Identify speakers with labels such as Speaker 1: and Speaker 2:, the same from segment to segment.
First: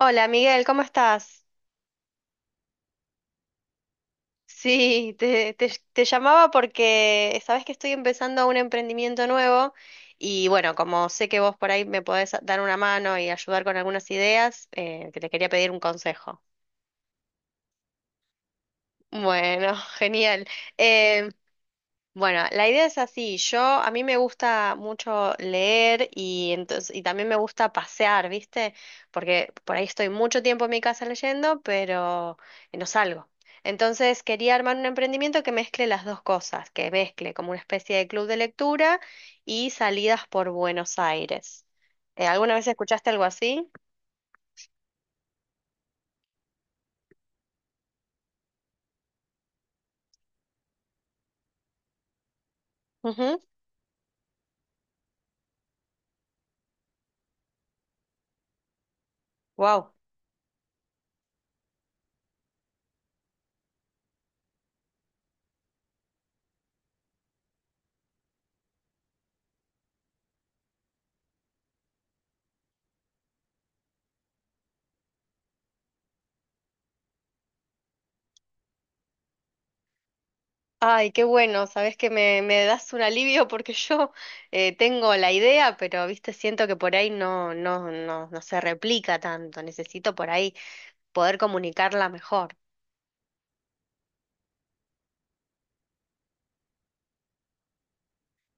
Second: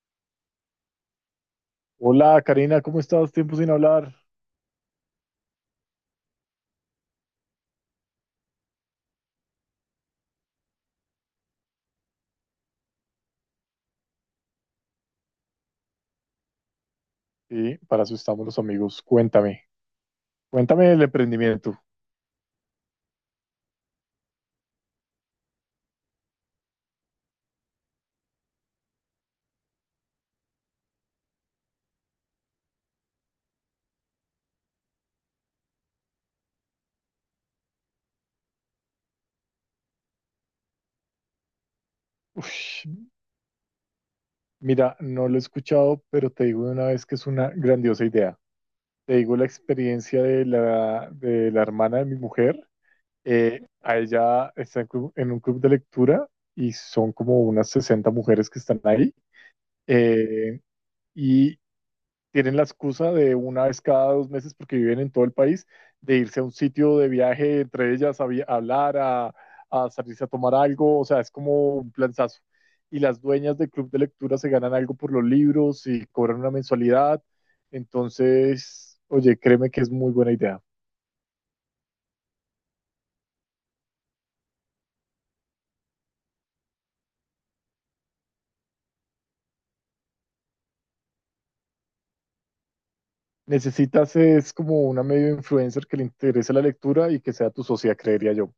Speaker 1: Hola Miguel, ¿cómo estás?
Speaker 2: Hola Karina, ¿cómo estás? Tiempo sin hablar.
Speaker 1: Sí, te llamaba porque sabes que estoy empezando un emprendimiento nuevo y bueno, como sé que vos por ahí me podés dar una mano y ayudar con algunas ideas, que te quería pedir un consejo.
Speaker 2: Y para eso estamos los amigos. Cuéntame,
Speaker 1: Bueno, genial.
Speaker 2: cuéntame el
Speaker 1: Eh,
Speaker 2: emprendimiento.
Speaker 1: Bueno, la idea es así. Yo, a mí me gusta mucho leer y entonces, y también me gusta pasear, ¿viste? Porque por ahí estoy mucho tiempo en mi casa leyendo, pero no salgo. Entonces quería armar un emprendimiento que mezcle las dos cosas, que mezcle como una especie de club de lectura y salidas por Buenos Aires. ¿Alguna vez
Speaker 2: Ush,
Speaker 1: escuchaste algo así?
Speaker 2: mira, no lo he escuchado, pero te digo de una vez que es una grandiosa idea. Te digo la experiencia de la hermana de mi mujer. A ella está en un club de lectura y son como unas 60 mujeres que están ahí.
Speaker 1: Wow.
Speaker 2: Eh, tienen la excusa de una vez cada 2 meses, porque viven en todo el país, de irse a un sitio de viaje, entre ellas a hablar, a salirse a tomar algo, o sea, es como un planazo. Y las dueñas del club de lectura se ganan algo por los libros y cobran una mensualidad. Entonces, oye, créeme que es muy buena idea.
Speaker 1: Ay, qué bueno, sabes que me das un alivio porque yo tengo la idea, pero viste, siento que por ahí no se replica tanto. Necesito por ahí poder comunicarla mejor.
Speaker 2: Necesitas es como una medio influencer que le interese la lectura y que sea tu socia, creería yo.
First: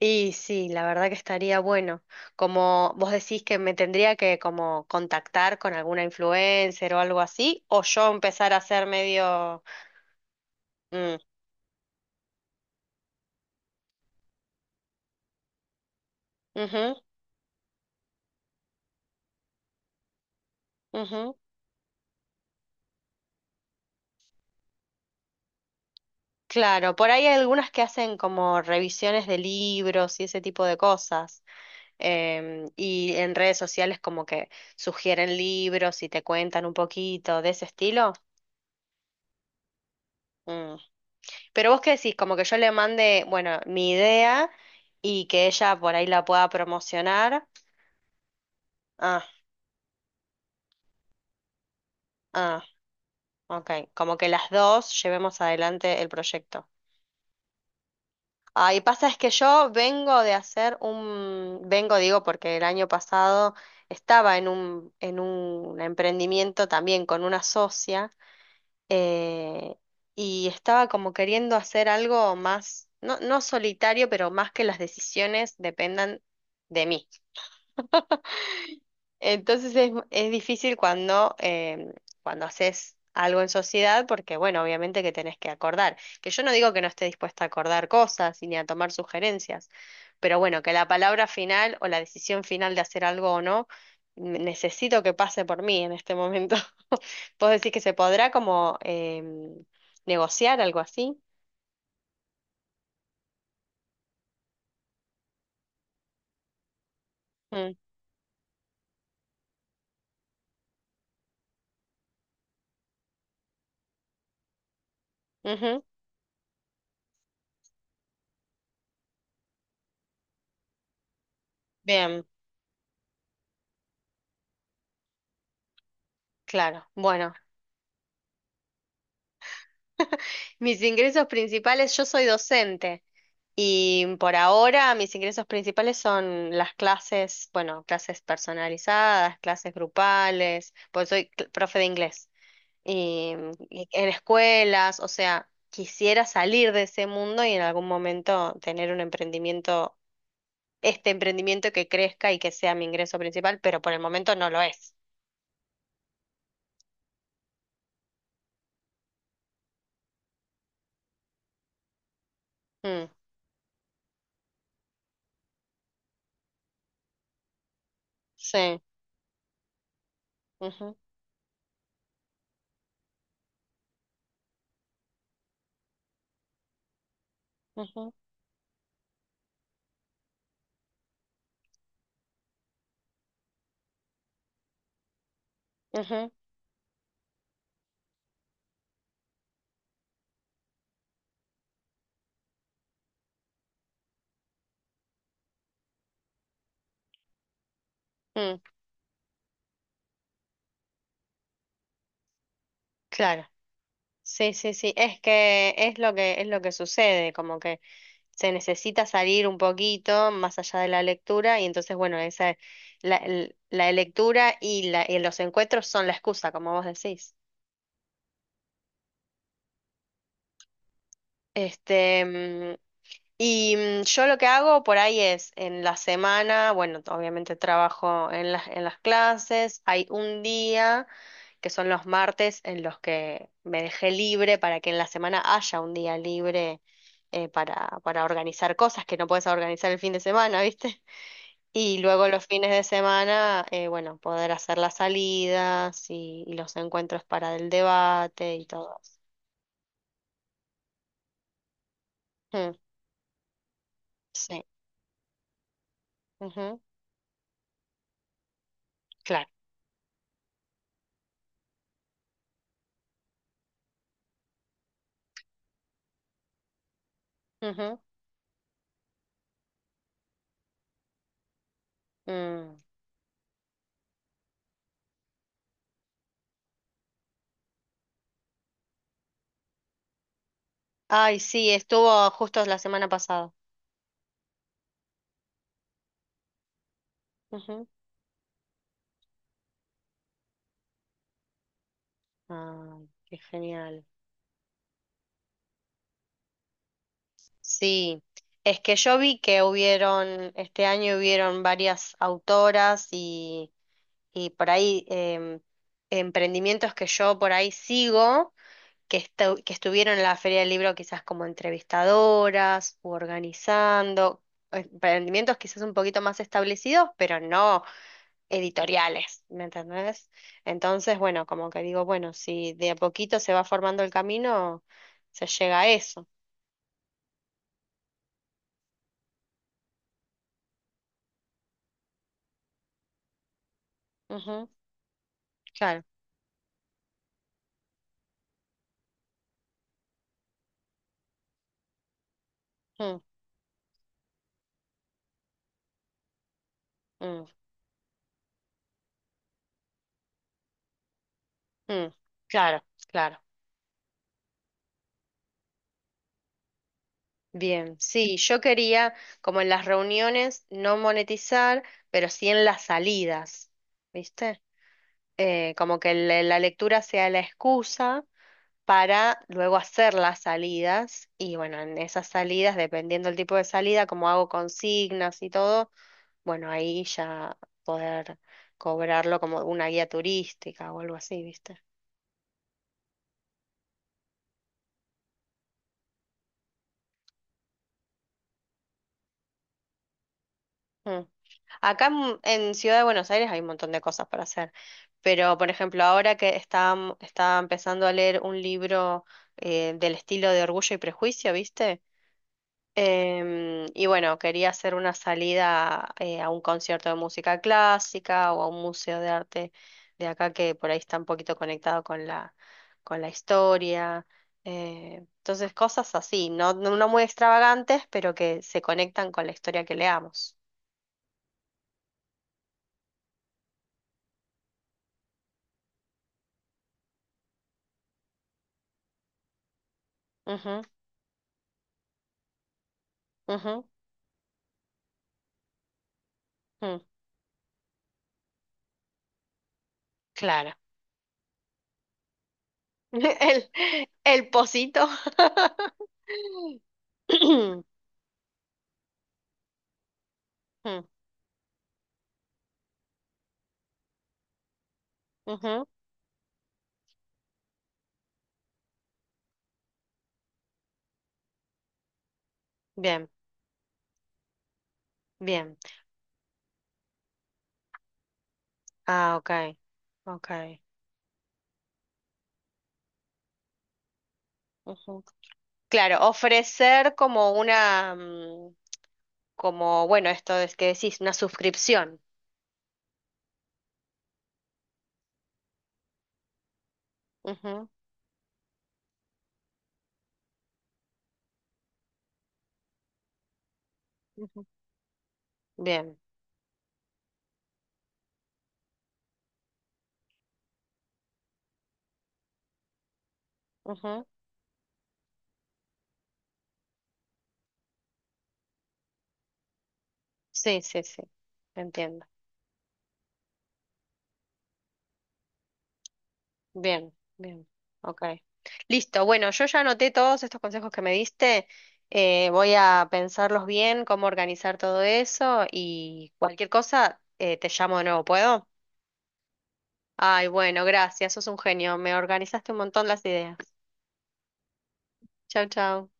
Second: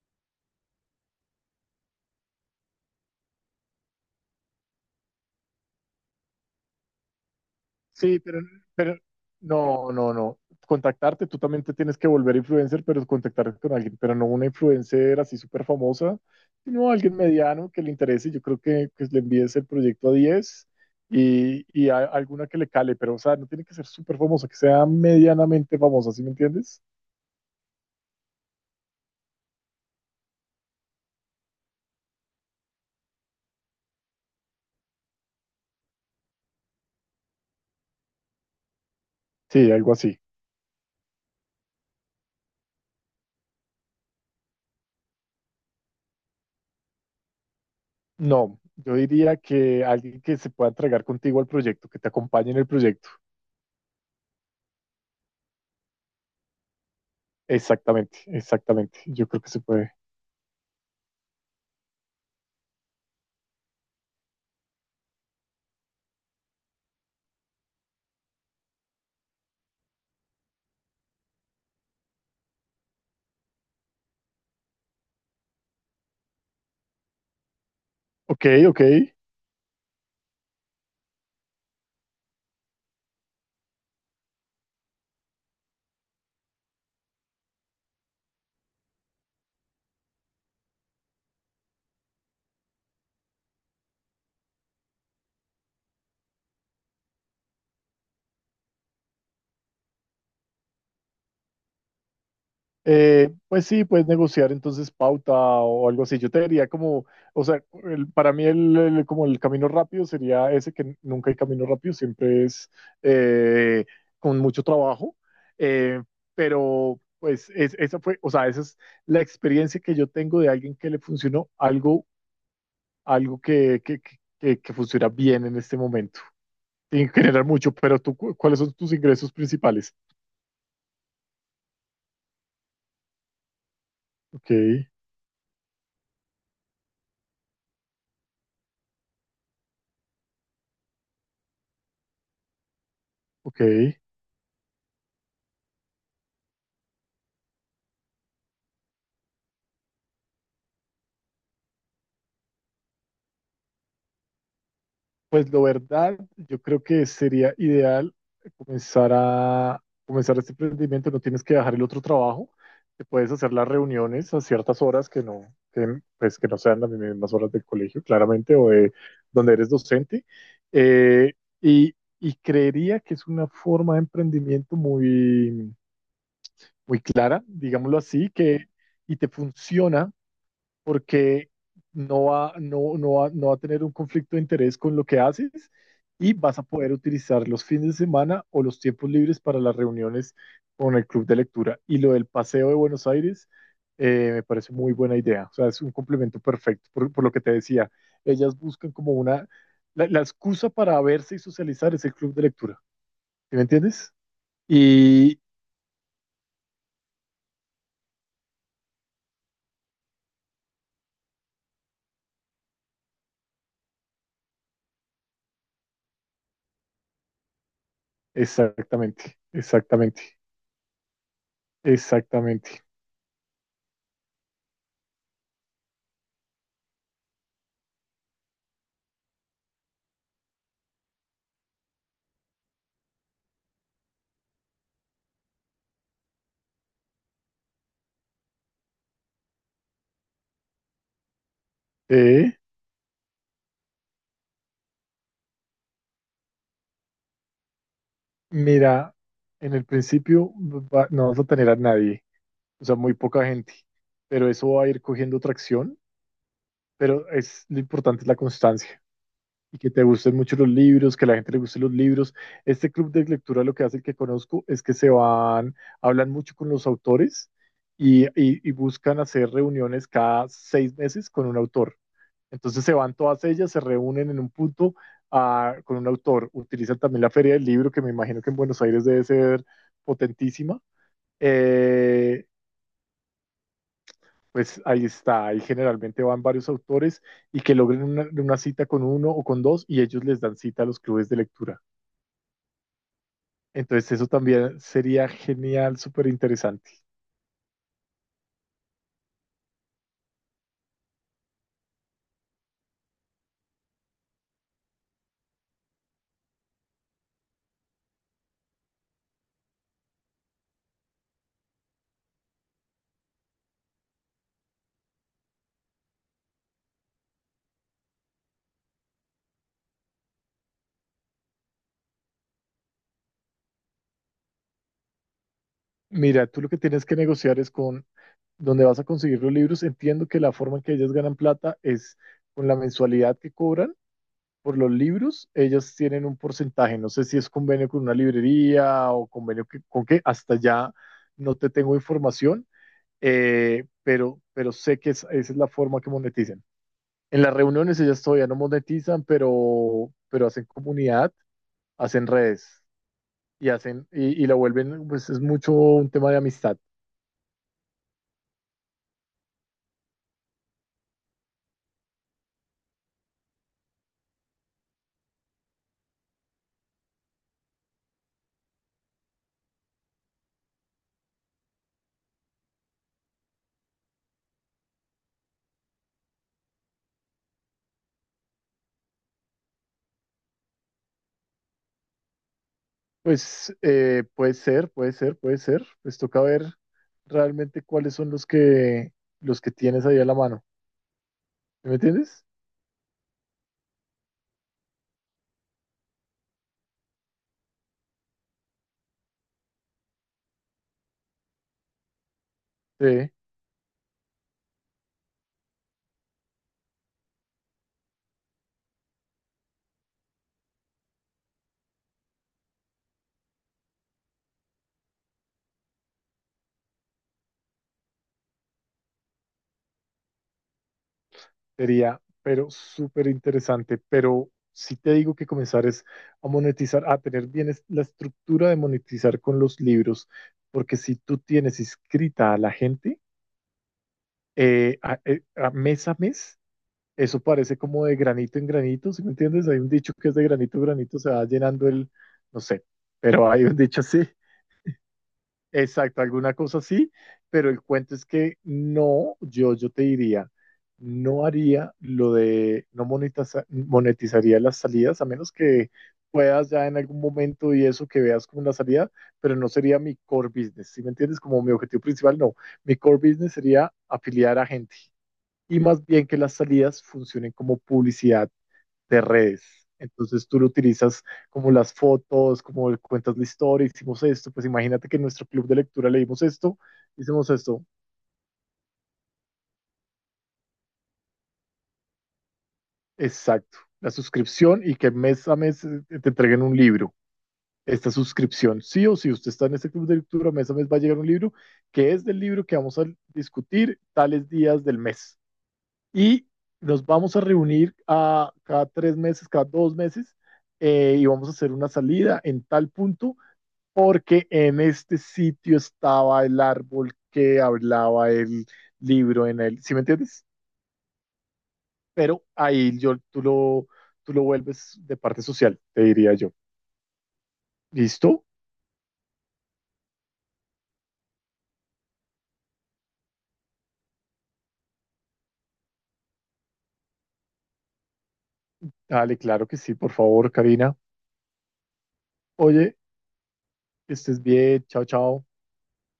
Speaker 1: Y sí, la verdad que estaría bueno. Como vos decís que me tendría que como contactar con alguna influencer o algo así, o yo
Speaker 2: Sí, pero,
Speaker 1: empezar a hacer
Speaker 2: pero
Speaker 1: medio.
Speaker 2: no.
Speaker 1: Mm,
Speaker 2: Contactarte, tú también te tienes que volver influencer, pero contactarte con alguien, pero no una influencer así súper famosa, sino
Speaker 1: ujú,
Speaker 2: alguien mediano que le interese. Yo creo que le envíes el proyecto a 10
Speaker 1: ujú.
Speaker 2: y alguna que le cale, pero o sea, no tiene que ser súper famosa, que sea medianamente famosa, ¿sí me entiendes?
Speaker 1: Claro, por ahí hay algunas que hacen como revisiones de libros y ese tipo de cosas. Y en redes sociales como que sugieren libros y te cuentan un poquito de ese estilo.
Speaker 2: Sí, algo así.
Speaker 1: Mm. Pero vos qué decís, como que yo le mande, bueno, mi idea y que ella por ahí la pueda promocionar.
Speaker 2: No, yo
Speaker 1: Ah,
Speaker 2: diría que alguien que se pueda entregar contigo al proyecto, que te acompañe en
Speaker 1: ah,
Speaker 2: el proyecto.
Speaker 1: ok. Como que las dos llevemos adelante el proyecto.
Speaker 2: Exactamente,
Speaker 1: Ahí
Speaker 2: exactamente.
Speaker 1: pasa es
Speaker 2: Yo
Speaker 1: que
Speaker 2: creo que se
Speaker 1: yo
Speaker 2: puede.
Speaker 1: vengo de vengo digo porque el año pasado estaba en en un emprendimiento también con una socia eh, y estaba como queriendo hacer algo más, no, no solitario, pero más que las decisiones dependan de mí.
Speaker 2: Ok, ok.
Speaker 1: Entonces es difícil cuando, cuando haces algo en sociedad, porque bueno, obviamente que tenés que acordar. Que yo no digo que no esté dispuesta a acordar cosas y ni a tomar sugerencias, pero bueno, que la palabra final o la decisión final de hacer algo o no, necesito que pase por mí en este momento. ¿Vos decís que se podrá como negociar algo así?
Speaker 2: Pues sí, puedes negociar entonces pauta o algo así. Yo te diría como, o sea,
Speaker 1: Mm,
Speaker 2: para mí como el camino rápido sería ese que nunca hay camino rápido, siempre es eh, con mucho trabajo.
Speaker 1: ujú,
Speaker 2: Eh, pero pues esa fue, o sea, esa es la experiencia que yo tengo de alguien que le funcionó algo,
Speaker 1: bien,
Speaker 2: algo que funciona bien en este momento.
Speaker 1: claro.
Speaker 2: Sin
Speaker 1: Bueno,
Speaker 2: generar mucho, pero ¿cuáles son tus ingresos principales?
Speaker 1: mis ingresos principales, yo soy docente. Y por
Speaker 2: Ok,
Speaker 1: ahora mis ingresos principales son las clases, bueno, clases personalizadas, clases grupales, pues soy profe de inglés y,
Speaker 2: ok.
Speaker 1: y en escuelas, o sea, quisiera salir de ese mundo y en algún momento tener un emprendimiento, este emprendimiento que crezca y que sea mi ingreso principal, pero por el momento no lo es.
Speaker 2: Pues la verdad, yo creo que sería ideal comenzar este emprendimiento. No tienes que dejar el otro trabajo. Te
Speaker 1: Mm,
Speaker 2: puedes hacer las reuniones a ciertas horas que no, que, pues, que no sean las mismas horas del colegio, claramente, o
Speaker 1: sí,
Speaker 2: de donde eres docente.
Speaker 1: ujú,
Speaker 2: Eh, y, y creería que es una forma de emprendimiento muy, muy clara, digámoslo
Speaker 1: ujú,
Speaker 2: así, que y te funciona porque no va a tener un conflicto de interés con lo que haces
Speaker 1: ujú,
Speaker 2: y vas a poder utilizar los fines de semana o los tiempos libres para las reuniones con el club de lectura. Y lo del paseo de Buenos Aires me parece muy buena idea, o sea, es un complemento perfecto por lo que te decía. Ellas
Speaker 1: mm,
Speaker 2: buscan como una, la excusa para verse y socializar es el club de lectura,
Speaker 1: claro.
Speaker 2: ¿sí me entiendes?
Speaker 1: Sí, sí, sí, es
Speaker 2: Y
Speaker 1: que es lo que es lo que sucede, como que se necesita salir un poquito más allá de la lectura y entonces bueno, esa la lectura y la y los encuentros son la excusa, como vos decís.
Speaker 2: exactamente, exactamente,
Speaker 1: Este, mm,
Speaker 2: exactamente.
Speaker 1: y mm, yo lo que hago por ahí es, en la semana, bueno, obviamente trabajo en en las clases, hay un día, que son los martes, en los que me dejé libre para que en la semana haya un día libre para organizar cosas que no puedes organizar el fin de semana, ¿viste? Y luego los
Speaker 2: ¿Eh?
Speaker 1: fines de semana, bueno, poder hacer las salidas y los encuentros para el debate y todo
Speaker 2: Mira,
Speaker 1: eso.
Speaker 2: en el principio no vas a tener a nadie,
Speaker 1: Mm,
Speaker 2: o sea, muy poca gente, pero
Speaker 1: sí,
Speaker 2: eso va a ir cogiendo tracción,
Speaker 1: ujú,
Speaker 2: pero es lo importante es la constancia
Speaker 1: claro.
Speaker 2: y que te gusten mucho los libros, que a la gente le gusten los libros. Este club de lectura lo que hace el que conozco es que se van, hablan mucho con los autores
Speaker 1: Ujú,
Speaker 2: y buscan hacer reuniones cada 6 meses con un autor.
Speaker 1: mm.
Speaker 2: Entonces se van todas ellas, se reúnen en un punto ah, con un autor. Utilizan también la Feria del Libro, que me imagino que en Buenos Aires debe ser potentísima.
Speaker 1: Ay, sí, estuvo
Speaker 2: Eh,
Speaker 1: justo la semana pasada.
Speaker 2: pues ahí está, ahí generalmente van varios autores y que
Speaker 1: Ujú.
Speaker 2: logren una cita con uno o con dos y ellos les dan cita a los clubes de lectura.
Speaker 1: Ay, qué genial.
Speaker 2: Entonces eso también sería genial, súper interesante.
Speaker 1: Sí, es que yo vi que hubieron, este año hubieron varias autoras y por ahí emprendimientos que yo por ahí sigo, que estuvieron en la Feria del Libro quizás como entrevistadoras u organizando, emprendimientos quizás un poquito más establecidos, pero no. Editoriales, ¿me entendés? Entonces, bueno, como que digo, bueno, si de a poquito se va formando el camino, se llega a eso.
Speaker 2: Mira, tú lo que tienes que negociar es con dónde vas a conseguir los libros. Entiendo que la forma en que ellas ganan plata es con la mensualidad que cobran
Speaker 1: Ujú,
Speaker 2: por los libros. Ellas
Speaker 1: claro.
Speaker 2: tienen un porcentaje, no sé si es convenio con una librería o convenio con qué, hasta ya no te tengo información,
Speaker 1: Mm,
Speaker 2: pero sé que esa es la forma que monetizan. En
Speaker 1: mm,
Speaker 2: las reuniones ellas todavía no monetizan, pero hacen comunidad,
Speaker 1: mm.
Speaker 2: hacen
Speaker 1: Claro,
Speaker 2: redes
Speaker 1: claro.
Speaker 2: y hacen y la vuelven, pues es mucho un tema de amistad.
Speaker 1: Bien, sí, yo quería, como en las reuniones, no monetizar, pero sí en las salidas, ¿viste? Como que la lectura sea la excusa para luego hacer las salidas y bueno, en esas salidas, dependiendo del tipo de salida, como hago consignas y todo bueno, ahí ya poder cobrarlo como una guía turística o algo así, ¿viste?
Speaker 2: Pues puede ser, puede ser, puede ser. Pues toca ver realmente cuáles son los que tienes ahí a la mano.
Speaker 1: Mm.
Speaker 2: ¿Sí? ¿Me
Speaker 1: Acá en,
Speaker 2: entiendes?
Speaker 1: en Ciudad de Buenos Aires hay un montón de cosas para hacer, pero por ejemplo, está empezando a leer un libro del estilo de Orgullo y Prejuicio, ¿viste?
Speaker 2: Sí.
Speaker 1: Y bueno, quería hacer una salida a un concierto de música clásica o a un museo de arte de acá que por ahí está un poquito conectado con con la historia. Entonces, cosas así, no muy extravagantes, pero que se conectan con la historia que leamos.
Speaker 2: Sería, pero súper interesante. Pero si te digo que comenzar es a monetizar, a tener bien la estructura de monetizar con los libros,
Speaker 1: Ujú,
Speaker 2: porque si tú tienes inscrita a la gente a mes,
Speaker 1: ujú, mm,
Speaker 2: eso parece como de granito en granito, ¿sí me entiendes? Hay un dicho que es de
Speaker 1: claro.
Speaker 2: granito en granito, se va llenando el, no sé, pero hay
Speaker 1: El,
Speaker 2: un dicho así.
Speaker 1: el pocito.
Speaker 2: Exacto, alguna cosa así, pero el cuento es que no, yo te diría,
Speaker 1: Mm,
Speaker 2: no haría lo de, no monetiza- monetizaría las salidas, a menos
Speaker 1: ujú,
Speaker 2: que puedas ya en algún momento y eso que veas como una salida, pero no sería mi core business, ¿sí me entiendes? Como mi objetivo principal, no, mi core
Speaker 1: bien,
Speaker 2: business sería afiliar a gente
Speaker 1: bien.
Speaker 2: y más bien que las salidas funcionen como publicidad de
Speaker 1: Ah, ok.
Speaker 2: redes. Entonces
Speaker 1: Ok.
Speaker 2: tú lo utilizas como las fotos, como cuentas la historia, hicimos esto, pues imagínate que en
Speaker 1: Ujú.
Speaker 2: nuestro club de lectura
Speaker 1: Claro,
Speaker 2: leímos esto,
Speaker 1: ofrecer
Speaker 2: hicimos
Speaker 1: como
Speaker 2: esto,
Speaker 1: una, mm, como, bueno, esto es que decís, una suscripción.
Speaker 2: exacto, la suscripción y que mes a mes te entreguen un libro. Esta suscripción, sí o sí, usted está en este club de lectura, mes a mes va a llegar un libro que es del libro que vamos a discutir tales
Speaker 1: Ujú, ujú.
Speaker 2: días del mes.
Speaker 1: Bien.
Speaker 2: Y nos vamos a reunir cada 3 meses, cada 2 meses, y vamos a hacer una salida en tal punto
Speaker 1: Ujú.
Speaker 2: porque en este sitio estaba el árbol que hablaba el libro en él, ¿sí me entiendes?
Speaker 1: Sí, sí, sí. Entiendo.
Speaker 2: Pero ahí yo, tú lo vuelves de parte social, te diría yo.
Speaker 1: Bien, bien. Ok.
Speaker 2: ¿Listo?
Speaker 1: Listo. Bueno, yo ya anoté todos estos consejos que me diste. Voy a pensarlos bien, cómo organizar todo eso y cualquier cosa, te llamo de nuevo, ¿puedo?
Speaker 2: Dale, claro que sí, por
Speaker 1: Ay,
Speaker 2: favor,
Speaker 1: bueno,
Speaker 2: Karina.
Speaker 1: gracias. Sos un genio. Me organizaste un
Speaker 2: Oye,
Speaker 1: montón las ideas.
Speaker 2: que estés bien, chao, chao.
Speaker 1: Chau, chau.